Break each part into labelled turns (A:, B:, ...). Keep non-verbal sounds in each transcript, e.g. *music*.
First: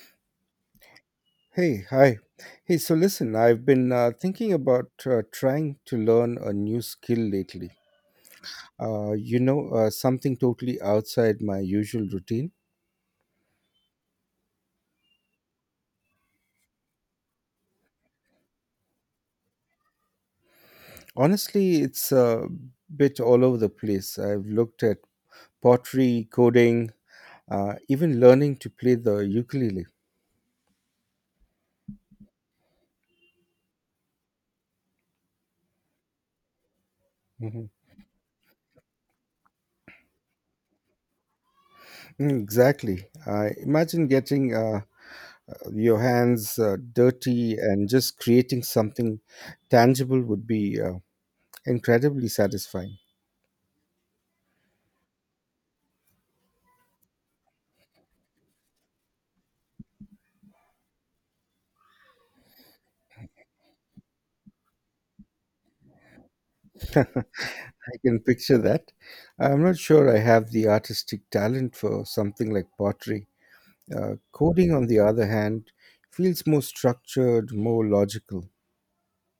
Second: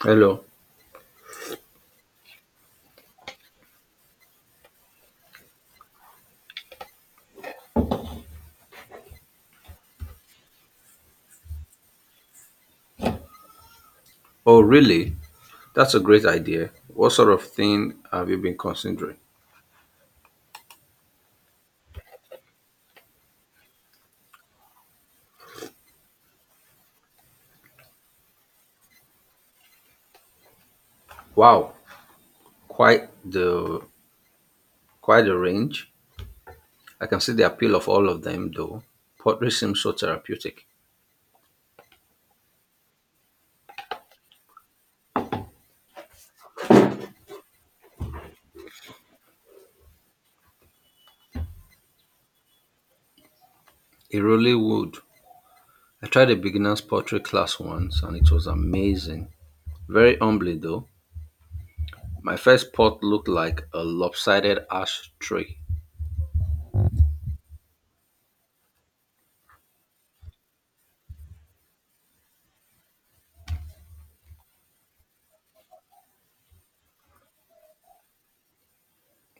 A: Hello.
B: Hey, hi. Hey, so listen, I've been thinking about trying to learn a new skill lately. Something totally outside my usual routine.
A: Oh, really? That's a great idea. What sort of thing have you been considering?
B: Honestly, it's a bit all over the place. I've looked at pottery, coding, even learning to play the ukulele.
A: Wow, quite the quite the range. I can see the
B: Mhm.
A: appeal of all of them, though. Pottery seems so therapeutic.
B: Exactly. I imagine getting your hands dirty and just creating something tangible would be incredibly satisfying.
A: It really would. I tried a beginner's pottery class once, and it was amazing. Very humbly, though. My first pot looked like a lopsided ashtray.
B: *laughs* I can picture that. I'm not sure I have the artistic talent for something like pottery. Coding, on the other hand, feels more structured, more logical.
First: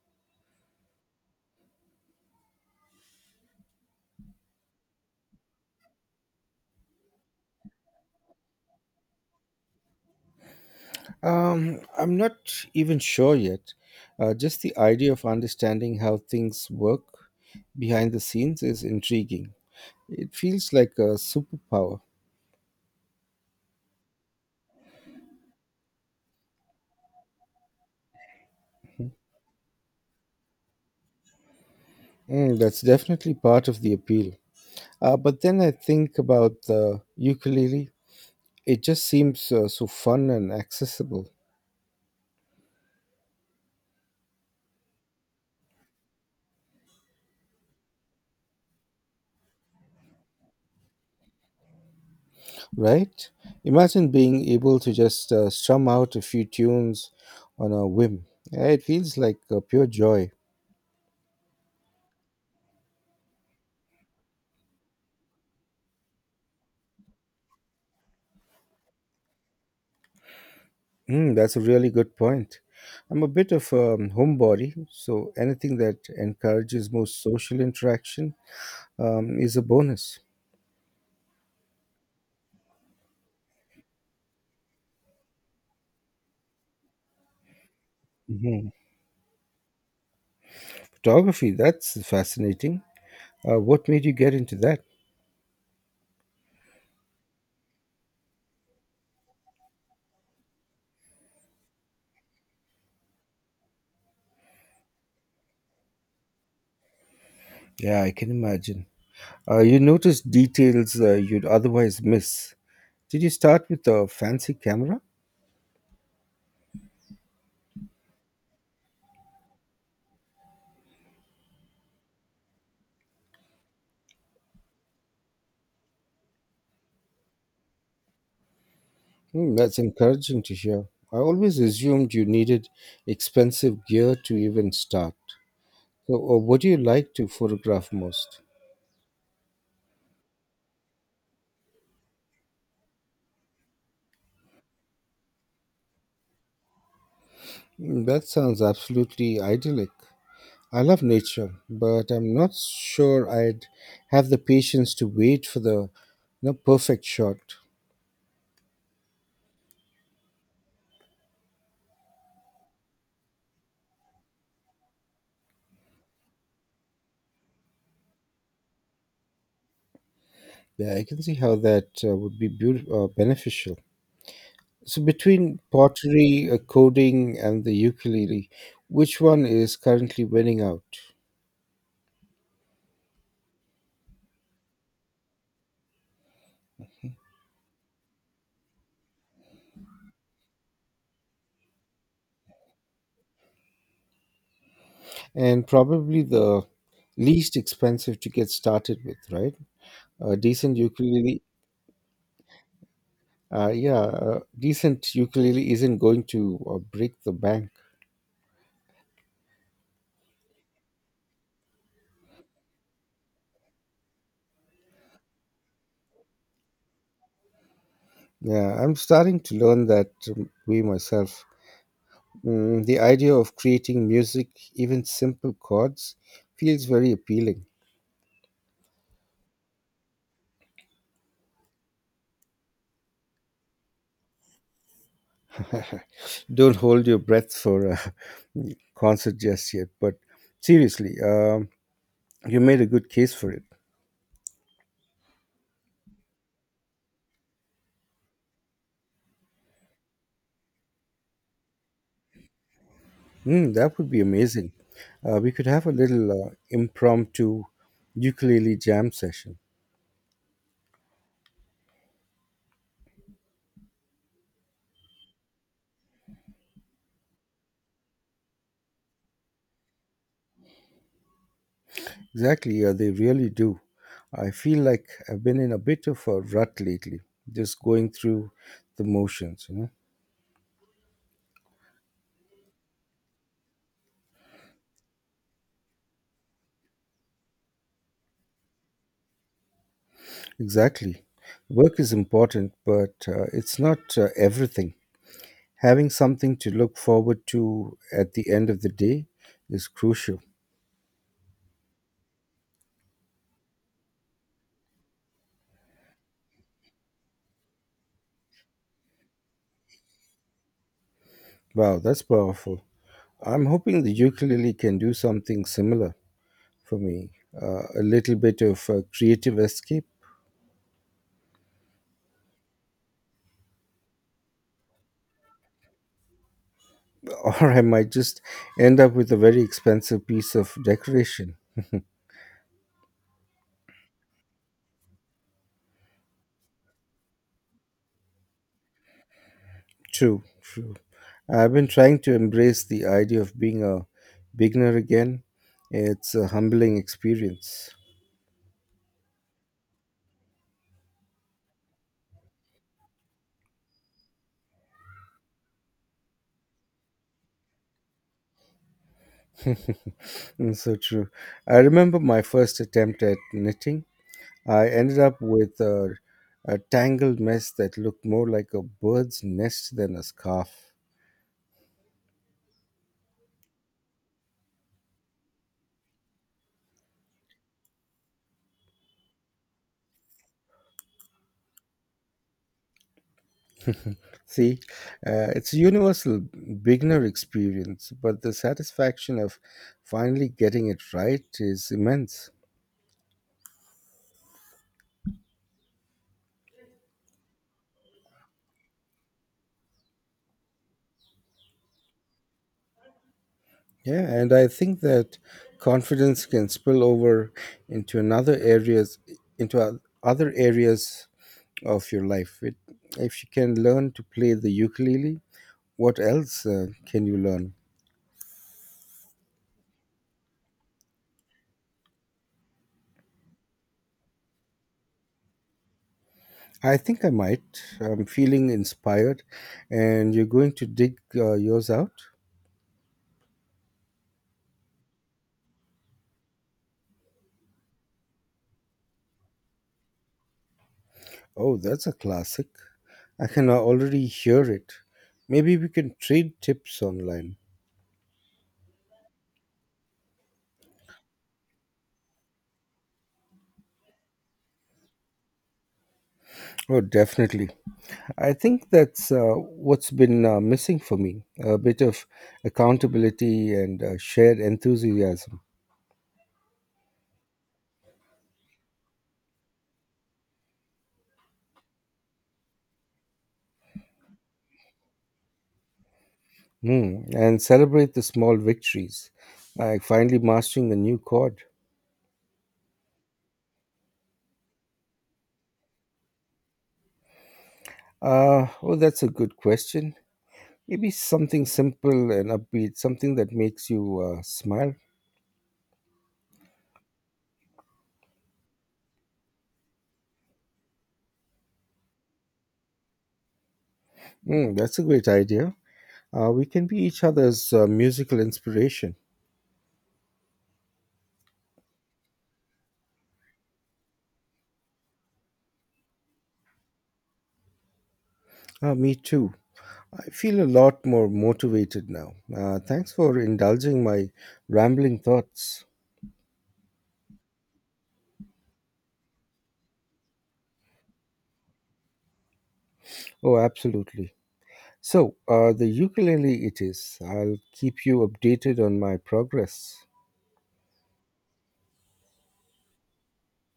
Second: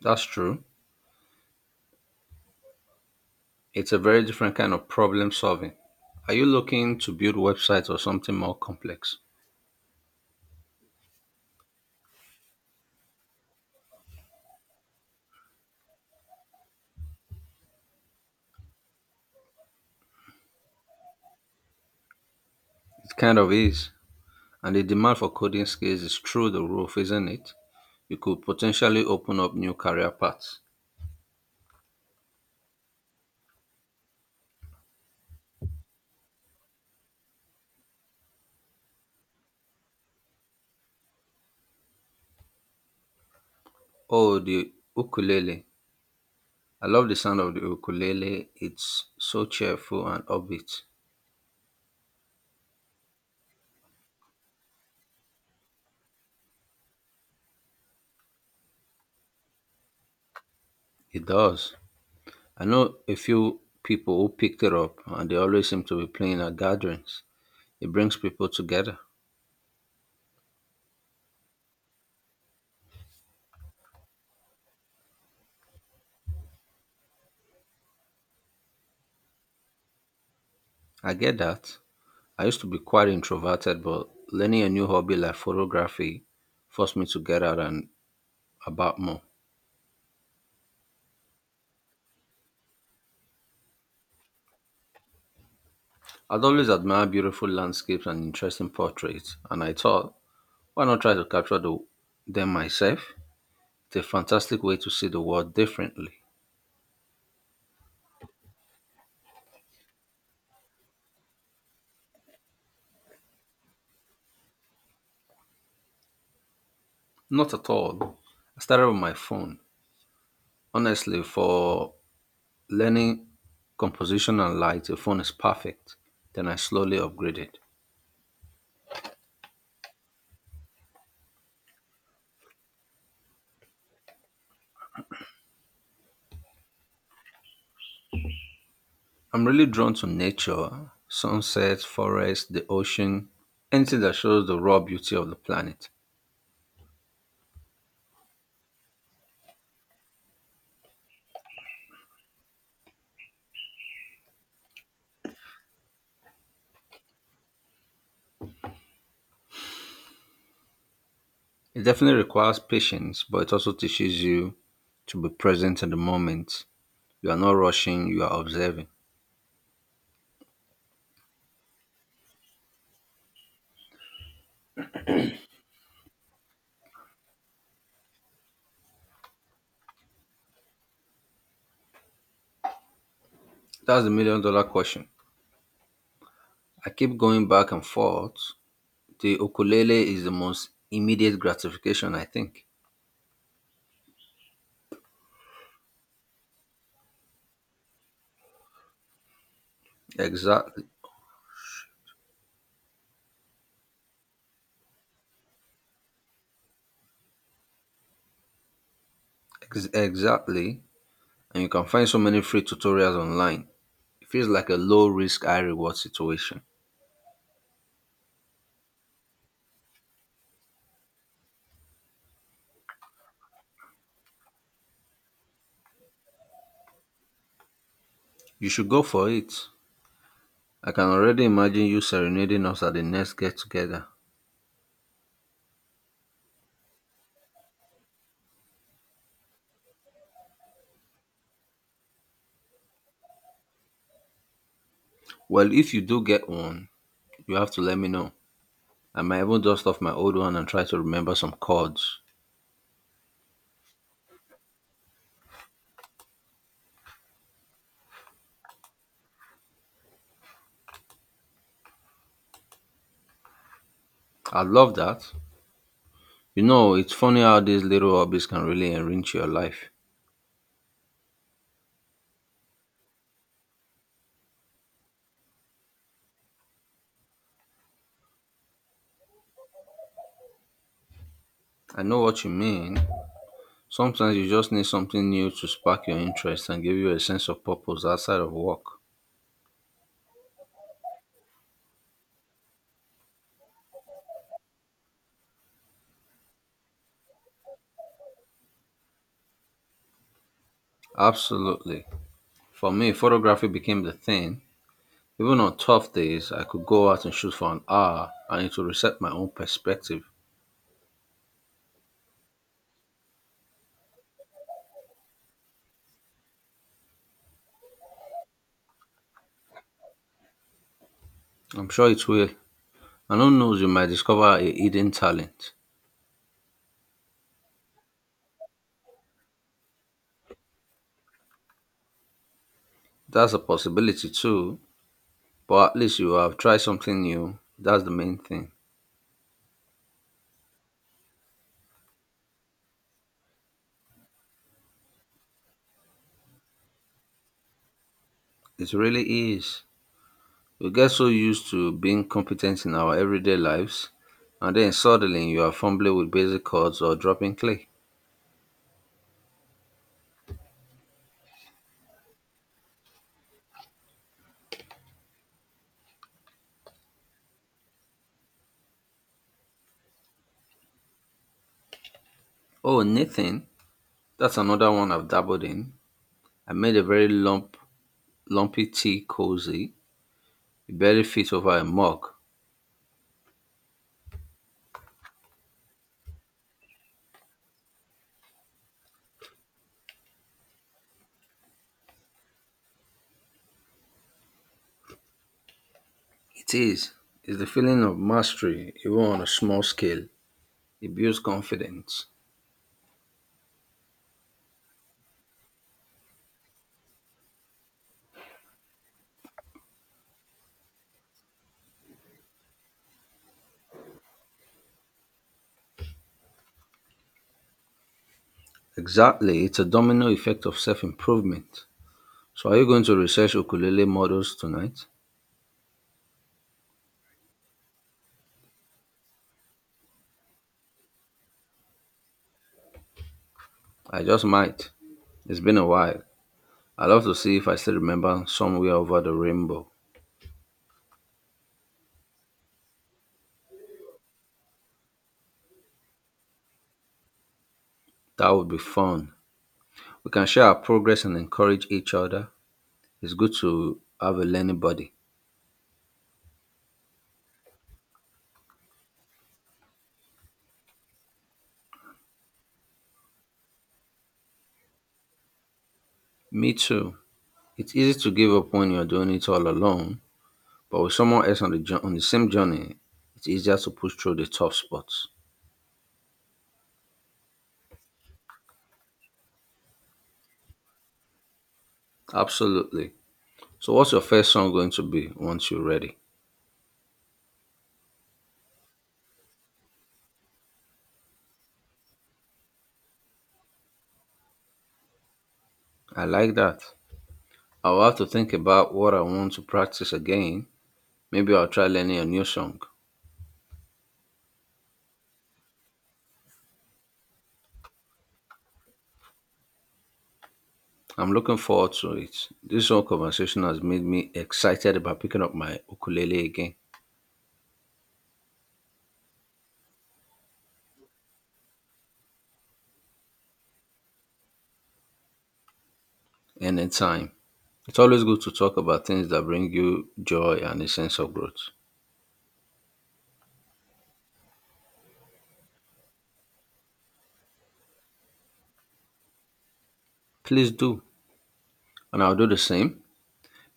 A: That's true. It's a very different kind of problem solving. Are you looking to build websites or something more complex?
B: I'm not even sure yet. Just the idea of understanding how things work behind the scenes is intriguing. It feels like a superpower.
A: It kind of is. And the demand for coding skills is through the roof, isn't it? You could potentially open up new career paths.
B: That's definitely part of the appeal. But then I think about the ukulele. It just seems so fun and accessible.
A: Oh, the ukulele. I love the sound of the ukulele. It's so cheerful and upbeat.
B: Right? Imagine being able to just strum out a few tunes on a whim. Yeah, it feels like pure joy.
A: It does. I know a few people who picked it up and they always seem to be playing at gatherings. It brings people together.
B: That's a really good point. I'm a bit of a homebody, so anything that encourages more social interaction is a bonus.
A: I get that. I used to be quite introverted, but learning a new hobby like photography forced me to get out and
B: Mhm.
A: about more.
B: Photography, that's fascinating. What made you get into that?
A: I'd always admired beautiful landscapes and interesting portraits, and I thought, why not try to capture them myself? It's a fantastic way to see the world differently.
B: Yeah, I can imagine. You notice details you'd otherwise miss. Did you start with a fancy camera?
A: Not at all. I started with my phone. Honestly, for learning composition and light, a phone is perfect. Then I slowly upgraded.
B: Hmm, that's encouraging to hear. I always assumed you needed expensive gear to even start. So, what do you like to photograph most?
A: I'm really drawn to nature, sunsets, forests, the ocean, anything that shows the raw beauty of the planet.
B: Hmm, that sounds absolutely idyllic. I love nature, but I'm not sure I'd have the patience to wait for the perfect shot.
A: It definitely requires patience, but it also teaches you to be present in the moment. You are not rushing, you are observing.
B: Yeah, I can see how that would be beneficial. So, between pottery, coding, and the ukulele, which one is currently winning out?
A: That's the million dollar question. I keep going back and forth. The ukulele is the most immediate gratification, I think.
B: And probably the least expensive to get started with, right? A decent
A: Exactly.
B: ukulele, yeah, a decent ukulele isn't going to break the bank.
A: Exactly. And you can find so many free tutorials online. It feels like a low risk, high reward situation.
B: Yeah, I'm starting to learn that way myself. The idea of creating music, even simple chords, feels very appealing.
A: You should go for it. I can already imagine you serenading us at the next get together.
B: *laughs* Don't hold your breath for a *laughs* concert just yet, but seriously, you made a good case for it.
A: Well, if you do get one, you have to let me know. I might even dust off my old one and try to remember some chords.
B: That would be amazing. We could have a little impromptu ukulele jam session.
A: I love that. You know, it's funny how these little hobbies can really enrich your life.
B: Exactly, they really do. I feel like I've been in a bit of a rut lately, just going through the motions, you know.
A: I know what you mean. Sometimes you just need something new to spark your interest and give you a sense of purpose outside of work.
B: Exactly. Work is important, but it's not everything. Having something to look forward to at the end of the day is crucial.
A: Absolutely. For me, photography became the thing. Even on tough days, I could go out and shoot for an hour and it will reset my own perspective.
B: Wow, that's powerful. I'm hoping the ukulele can do something similar for me, a little bit of a creative escape.
A: I'm sure it will. And who knows, you might discover a hidden talent.
B: *laughs* Or I might just end up with a very expensive piece of decoration. *laughs*
A: That's a possibility too. But at least you have tried something new. That's the main thing.
B: True, true. I've been trying to embrace the idea of being a beginner again. It's a humbling experience.
A: It really is. We get so used to being competent in our everyday lives, and then suddenly you are fumbling with basic chords or dropping clay.
B: *laughs* So true. I remember my first attempt at knitting. I ended up with a tangled mess that looked more like a bird's nest than a scarf.
A: Oh, Nathan, that's another one I've dabbled in. I made a lumpy tea cozy. It barely fits over a mug.
B: See, it's a universal beginner experience, but the satisfaction of finally getting it right is immense.
A: It is. It's the feeling of mastery, even on a small scale. It builds confidence.
B: Yeah, and I think that confidence can spill over into another areas, into other areas of your life. If you can learn to play the ukulele, what else can you learn?
A: Exactly. It's a domino effect of self improvement. So are you going to research ukulele models tonight?
B: I think I might. I'm feeling inspired, and you're going to dig yours out.
A: I just might. It's been a while. I'd love to see if I still remember somewhere over the rainbow.
B: Oh, that's a classic. I can already hear it. Maybe we can trade tips online.
A: That would be fun. We can share our progress and encourage each other. It's good to have a learning buddy.
B: Oh, definitely. I think that's what's been missing for me, a bit of accountability and shared enthusiasm.
A: Me too. It's easy to give up when you're doing it all alone, but with someone else on on the same journey, it's easier to push through the tough spots.
B: And celebrate the small victories, like finally mastering a new chord.
A: Absolutely. So what's your first song going to be once you're ready?
B: Oh, that's a good question. Maybe something simple and upbeat, something that makes you smile.
A: I like that. I'll have to think about what I want to practice again. Maybe I'll try learning a new song.
B: That's a great idea. We can be each other's musical inspiration.
A: I'm looking forward to it. This whole conversation has made me excited about picking up my ukulele again.
B: Me too. I feel a lot more motivated now. Thanks for indulging my rambling thoughts.
A: Anytime. It's always good to talk about things that bring you joy and a sense of growth.
B: Oh, absolutely. So, the ukulele it is. I'll keep you updated on my progress.
A: Please do, and I'll do the same.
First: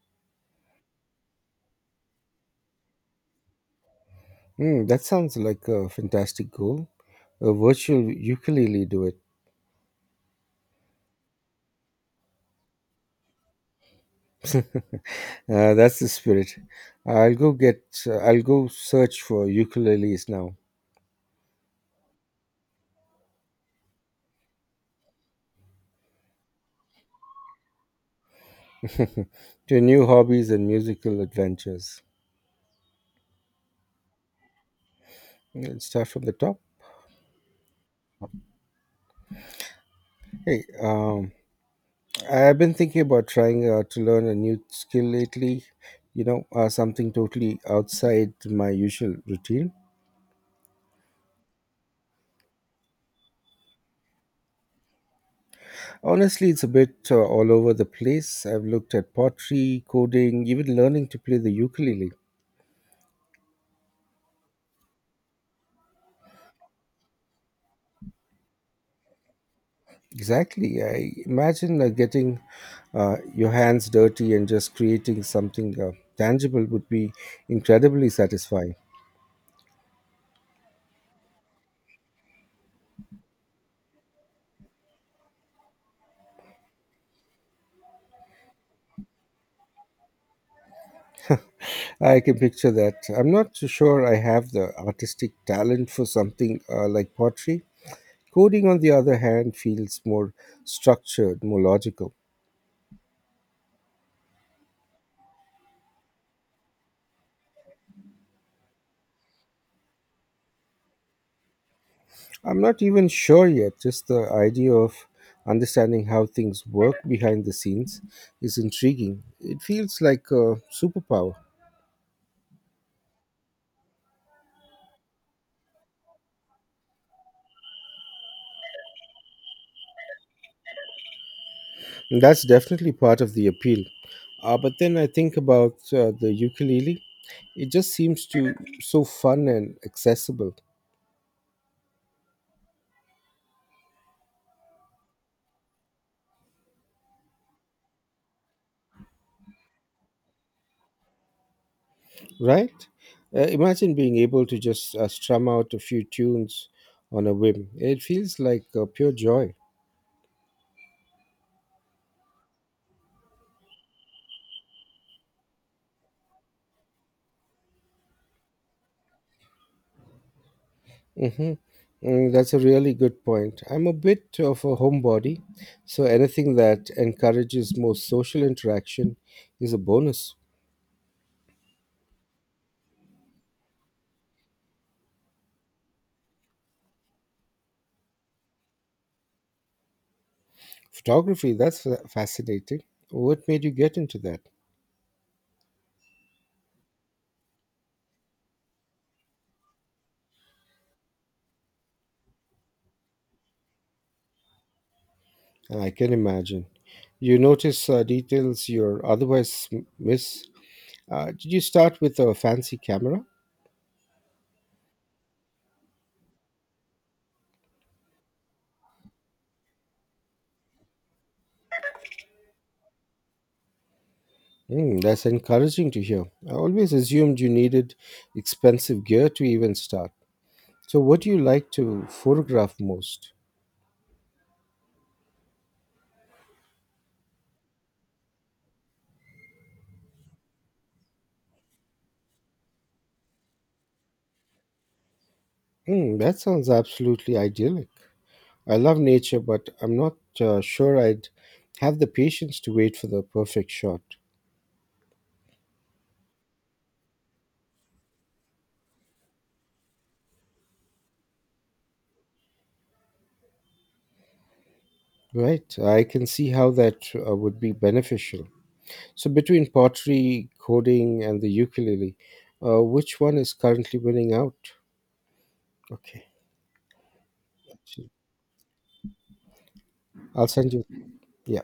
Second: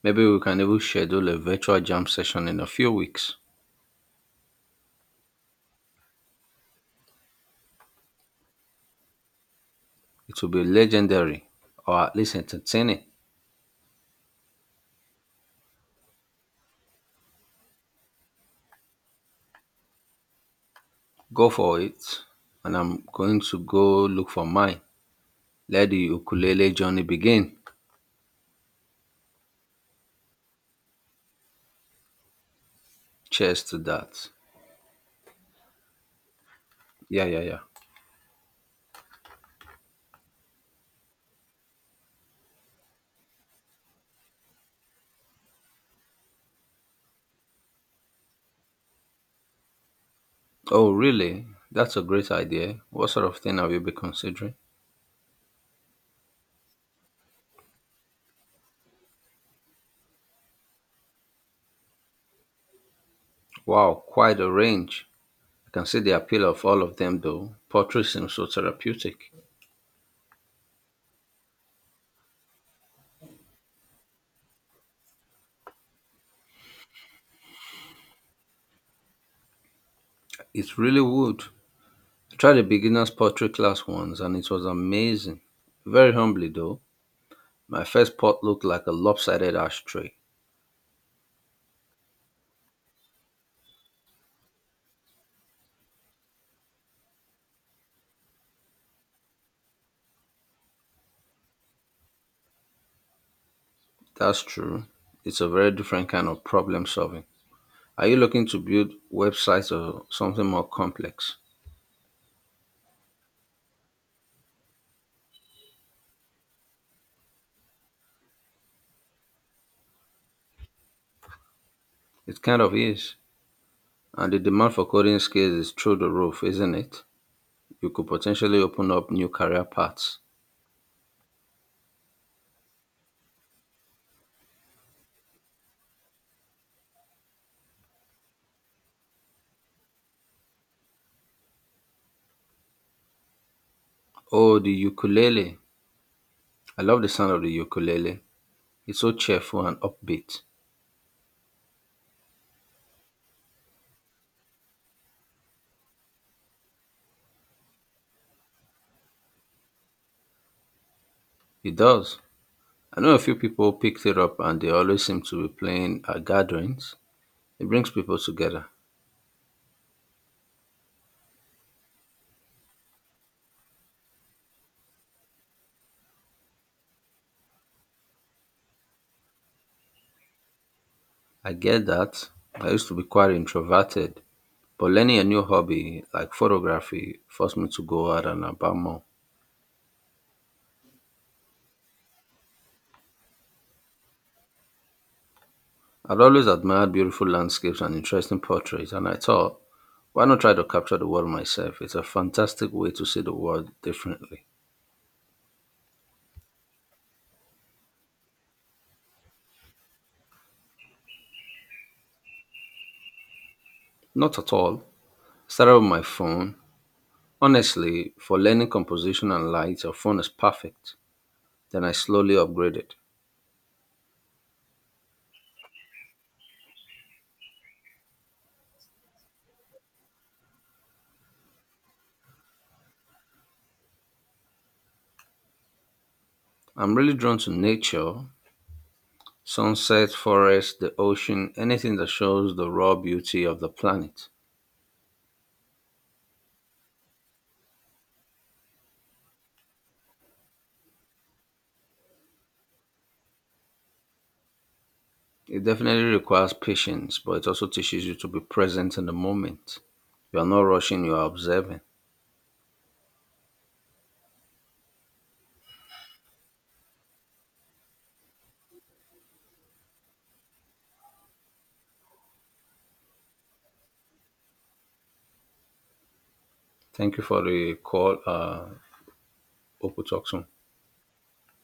A: Maybe we can even schedule a virtual jam session in a few weeks.
B: Hmm, that sounds like a fantastic goal. A virtual ukulele duet.
A: It will be legendary, or at least entertaining.
B: That's the spirit. I'll go get. I'll go search for ukuleles now.
A: Go for it, and I'm going to go look for mine. Let the ukulele journey begin.
B: *laughs* To new hobbies and musical adventures.
A: Cheers to that.
B: Yeah, let's start from the top.
A: Yeah, yeah, yeah.
B: Hey, I've been thinking about trying to learn a new skill lately. Something totally outside my usual routine.
A: Oh, really? That's a great idea. What sort of thing have you been considering?
B: Honestly, it's a bit all over the place. I've looked at pottery, coding, even learning to play the ukulele.
A: Wow, quite a range. I can see the appeal of all of them, though. Pottery seems so therapeutic.
B: Exactly. I imagine getting your hands dirty and just creating something tangible would be incredibly satisfying.
A: It really would. I tried a beginner's pottery class once, and it was amazing. Very humbly, though. My first pot looked like a lopsided ashtray.
B: I can picture that. I'm not so sure I have the artistic talent for something like pottery. Coding, on the other hand, feels more structured, more logical.
A: That's true. It's a very different kind of problem solving. Are you looking to build websites or something more complex?
B: I'm not even sure yet, just the idea of understanding how things work behind the scenes is intriguing. It feels like a superpower.
A: It kind of is. And the demand for coding skills is through the roof, isn't it? You could potentially open up new career paths.
B: And that's definitely part of the appeal. But then I think about the ukulele. It just seems to so fun and accessible.
A: Oh, the ukulele. I love the sound of the ukulele. It's so cheerful and upbeat.
B: Right? Imagine being able to just strum out a few tunes on a whim. It feels like pure joy.
A: It does. I know a few people picked it up and they always seem to be playing at gatherings. It brings people together.
B: Mm-hmm. That's a really good point. I'm a bit of a homebody, so anything that encourages more social interaction is a bonus.
A: I get that. I used to be quite introverted, but learning a new hobby like photography forced me to go out and about more.
B: Photography, that's fascinating. What made you get into that?
A: I'd always admired beautiful landscapes and interesting portraits, and I thought, why not try to capture the world myself? It's a fantastic way to see the world differently.
B: I can imagine. You notice details you're otherwise miss. Did you start with a fancy camera?
A: Not at all. Started with my phone. Honestly, for learning composition and light, your phone is perfect. Then I slowly upgraded.
B: That's encouraging to hear. I always assumed you needed expensive gear to even start. So, what do you like to photograph most?
A: I'm really drawn to nature, sunset, forest, the ocean, anything that shows the raw beauty of the planet.
B: That sounds absolutely idyllic. I love nature, but I'm not sure I'd have the patience to wait for the perfect shot.
A: It definitely requires patience, but it also teaches you to be present in the moment. You are not rushing, you are observing.
B: Right, I can see how that would be beneficial. So, between pottery, coding, and the ukulele, which one is currently winning out? Okay,
A: Thank you for the call. Hope we talk soon.
B: I'll send you. Yeah.